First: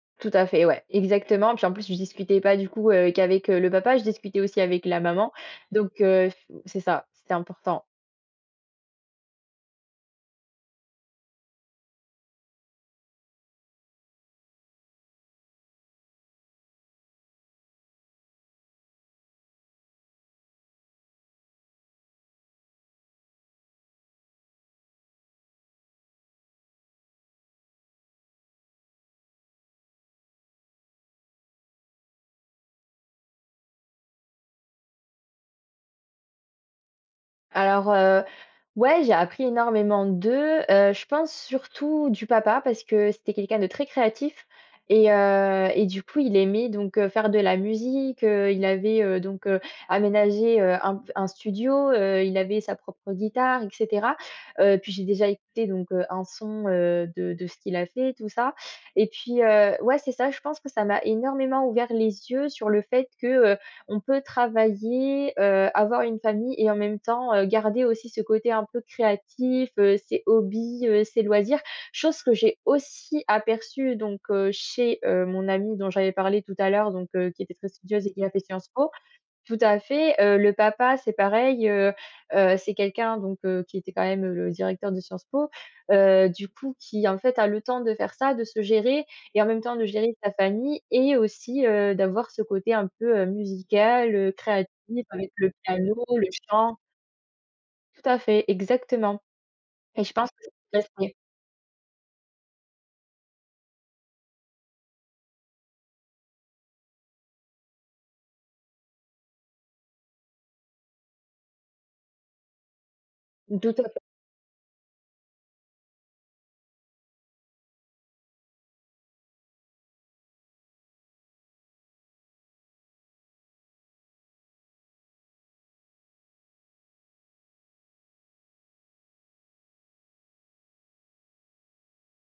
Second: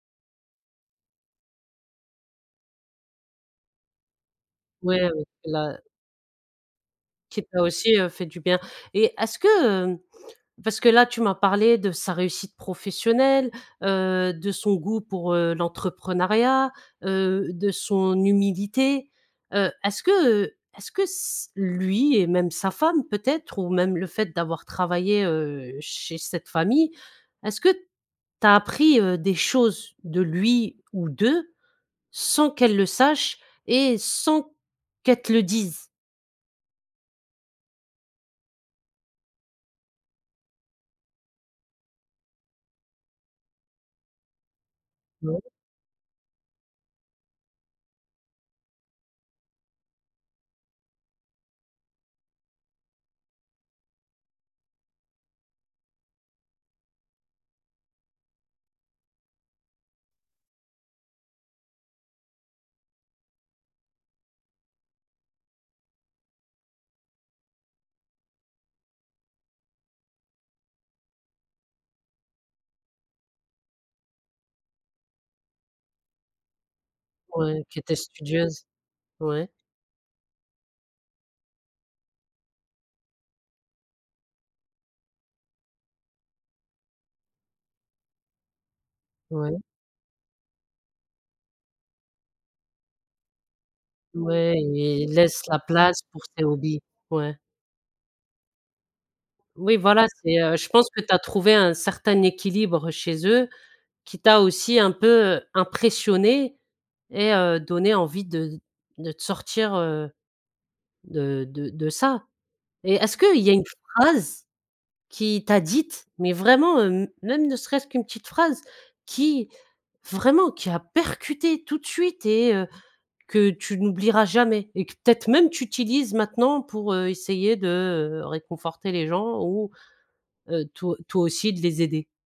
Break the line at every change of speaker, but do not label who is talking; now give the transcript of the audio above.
Tout à fait, ouais, exactement, puis en plus, je discutais pas, du coup, heu, qu'avec, heu, le papa, je discutais aussi avec la
Ouais, heu,
maman.
la
Donc, heu, f c'est ça, c'est
Qui t'a
important.
aussi, heu, fait du bien. Et est-ce que, heu, parce que là, tu m'as parlé de sa réussite professionnelle, heu, de son goût pour, heu, l'entrepreneuriat, heu, de son humilité. Heu, est-ce que, heu, est-ce que s lui et même sa femme, peut-être, ou même le fait d'avoir travaillé, heu, chez cette famille, est-ce que tu as appris, heu, des choses de lui ou d'eux sans qu'elle le sache et sans qu'elle te le dise?
Alors, heu, ouais, j'ai appris énormément d'eux, heu, je pense, surtout, du papa, parce que c'était quelqu'un de très créatif et
[unintelligible]
heu et du coup, il aimait donc, heu, faire de la musique, heu, il avait, heu, donc, heu, aménagé, heu, un pf un studio, heu, il avait sa propre guitare, et cetera. Heu, puis j'ai déjà écouté donc, heu, un son, heu, de de ce qu'il a fait, tout ça. Et puis, heu, ouais, c'est ça, je pense que ça m'a énormément ouvert les yeux sur le fait que, heu, on peut travailler, heu, avoir une famille et en même temps, heu, garder aussi ce côté un peu créatif, heu, ses hobbies, heu, ses loisirs, chose que j'ai aussi aperçue donc, heu, chez, heu, mon amie dont j'avais parlé tout à l'heure donc, heu, qui était
Ouais,
très
qui était
studieuse et qui a fait
studieuse,
Sciences Po.
ouais.
Tout à fait, heu, le papa c'est pareil, heu heu, c'est quelqu'un donc, heu, qui était quand même le directeur de Sciences Po, heu, du coup qui, en fait, a le temps de faire ça, de se gérer et, en
Ouais.
même temps, de gérer sa famille et aussi, heu, d'avoir ce côté un peu, heu, musical, heu,
Ouais,
créatif,
i il
avec
laisse
le
la
piano,
place pour
le
ses
chant.
hobbies, ouais.
Tout à fait, exactement.
Oui,
Et
voilà,
je pense
c'est, heu, je pense que tu
[unintelligible]
as trouvé un certain équilibre chez eux, qui t'a aussi un peu, heu, impressionnée et heu, donné envie de de te sortir, heu, de de de ça. Et est-ce qu'il y a une
Tout à fait.
phrase qui t'a dite, mais vraiment, hem, même ne serait-ce qu'une petite phrase qui, vraiment, qui a percuté tout de suite et, heu, que tu n'oublieras jamais et que peut-être même tu utilises maintenant pour, heu, essayer de, heu, réconforter les gens ou, heu, to toi aussi de les aider?